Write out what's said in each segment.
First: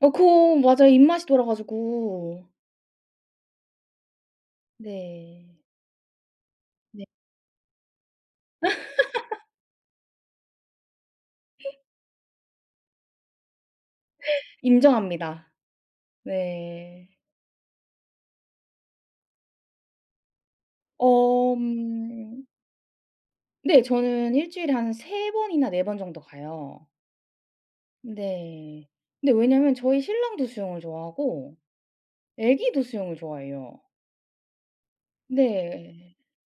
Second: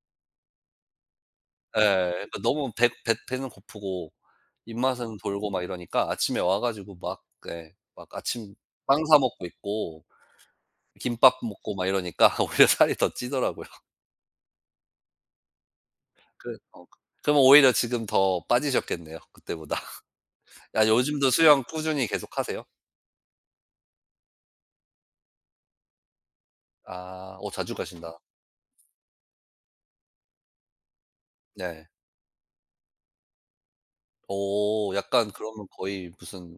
어 그럼 맞아요. 입맛이 돌아 예. 그 가지고. 너무 배 배 배는 고프고 입맛은 돌고 네. 막 이러니까 아침에 와 가지고 네. 막 그 예 막 아침 빵 사 먹고 있고 김밥 먹고 [unintelligible] 막 이러니까 오히려 살이 더 찌더라고요. 인정합니다. 그 어 네. 그럼 오히려 지금 더 빠지셨겠네요 그때보다. 아 요즘도 어 수영 꾸준히 음. 계속하세요? 네. 저는 1 주일에 한 3 번이나 4 번 정도 가요. 아. 어 자주 가신다. 네. 근데 왜냐면 저희 신랑도 수영을 좋아하고 네. 애기도 수영을 좋아해요. 오 약간 그러면 거의 네. 무슨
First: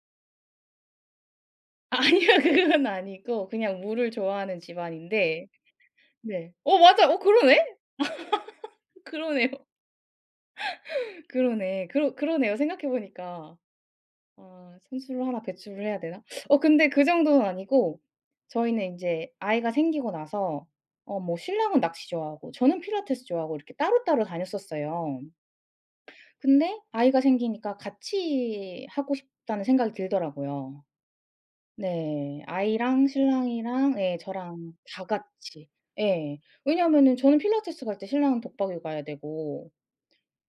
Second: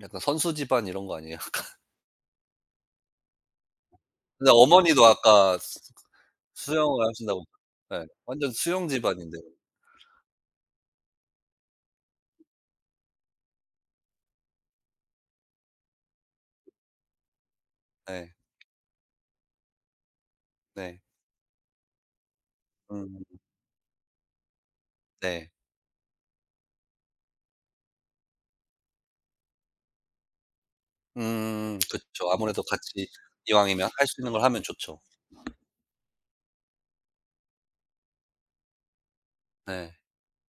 약간 선수 집안 이런 거 아니에요 약간? 아니에요. 그거는 아니고 그냥 물을 근데 좋아하는 어머니도 집안인데. 아까 수 네 어 수영을 맞아요. 어 하신다고 그러네. 예 완전 수영 집안인데. 그러네요. 그러네. 그러 그러네요 생각해 보니까. 아 선수를 하나 배출을 해야 되나? 어 근데 그 정도는 아니고 네. 저희는 인제 아이가 생기고 나서 네. 어 뭐 신랑은 낚시 좋아하고 저는 음. 필라테스 좋아하고 이렇게 따로따로 다녔었어요. 네. 근데 아이가 생기니까 '같이 하고 싶다.'는 생각이 들더라고요. 음 그쵸. 네. 아무래도 아이랑 같이 이왕이면 신랑이랑 할 예 수 있는 걸 하면 저랑 좋죠. 다 같이. 예 왜냐면은 저는 필라테스 갈 때 신랑은 독박육아 해야 되고 네.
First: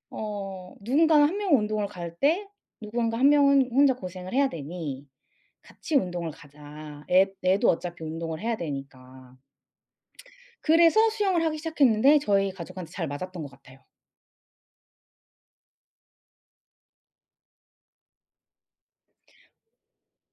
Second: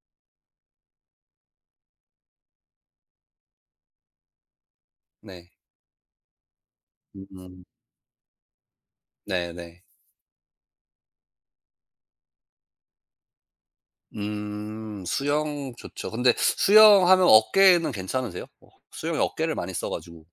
어 '누군가 1 명은 운동을 갈 때 누군가 1 명은 혼자 고생을 해야 되니 네. 같이 운동을 가자.' 애 으음. 애도 어차피 운동을 해야 되니까. 네 네. 그래서 수영을 하기 시작했는데 저희 가족한테 잘 맞았던 것 같아요. 음 수영 좋죠. 근데 수영하면 어깨는 괜찮으세요? 수영이 어깨를 많이 써 가지고.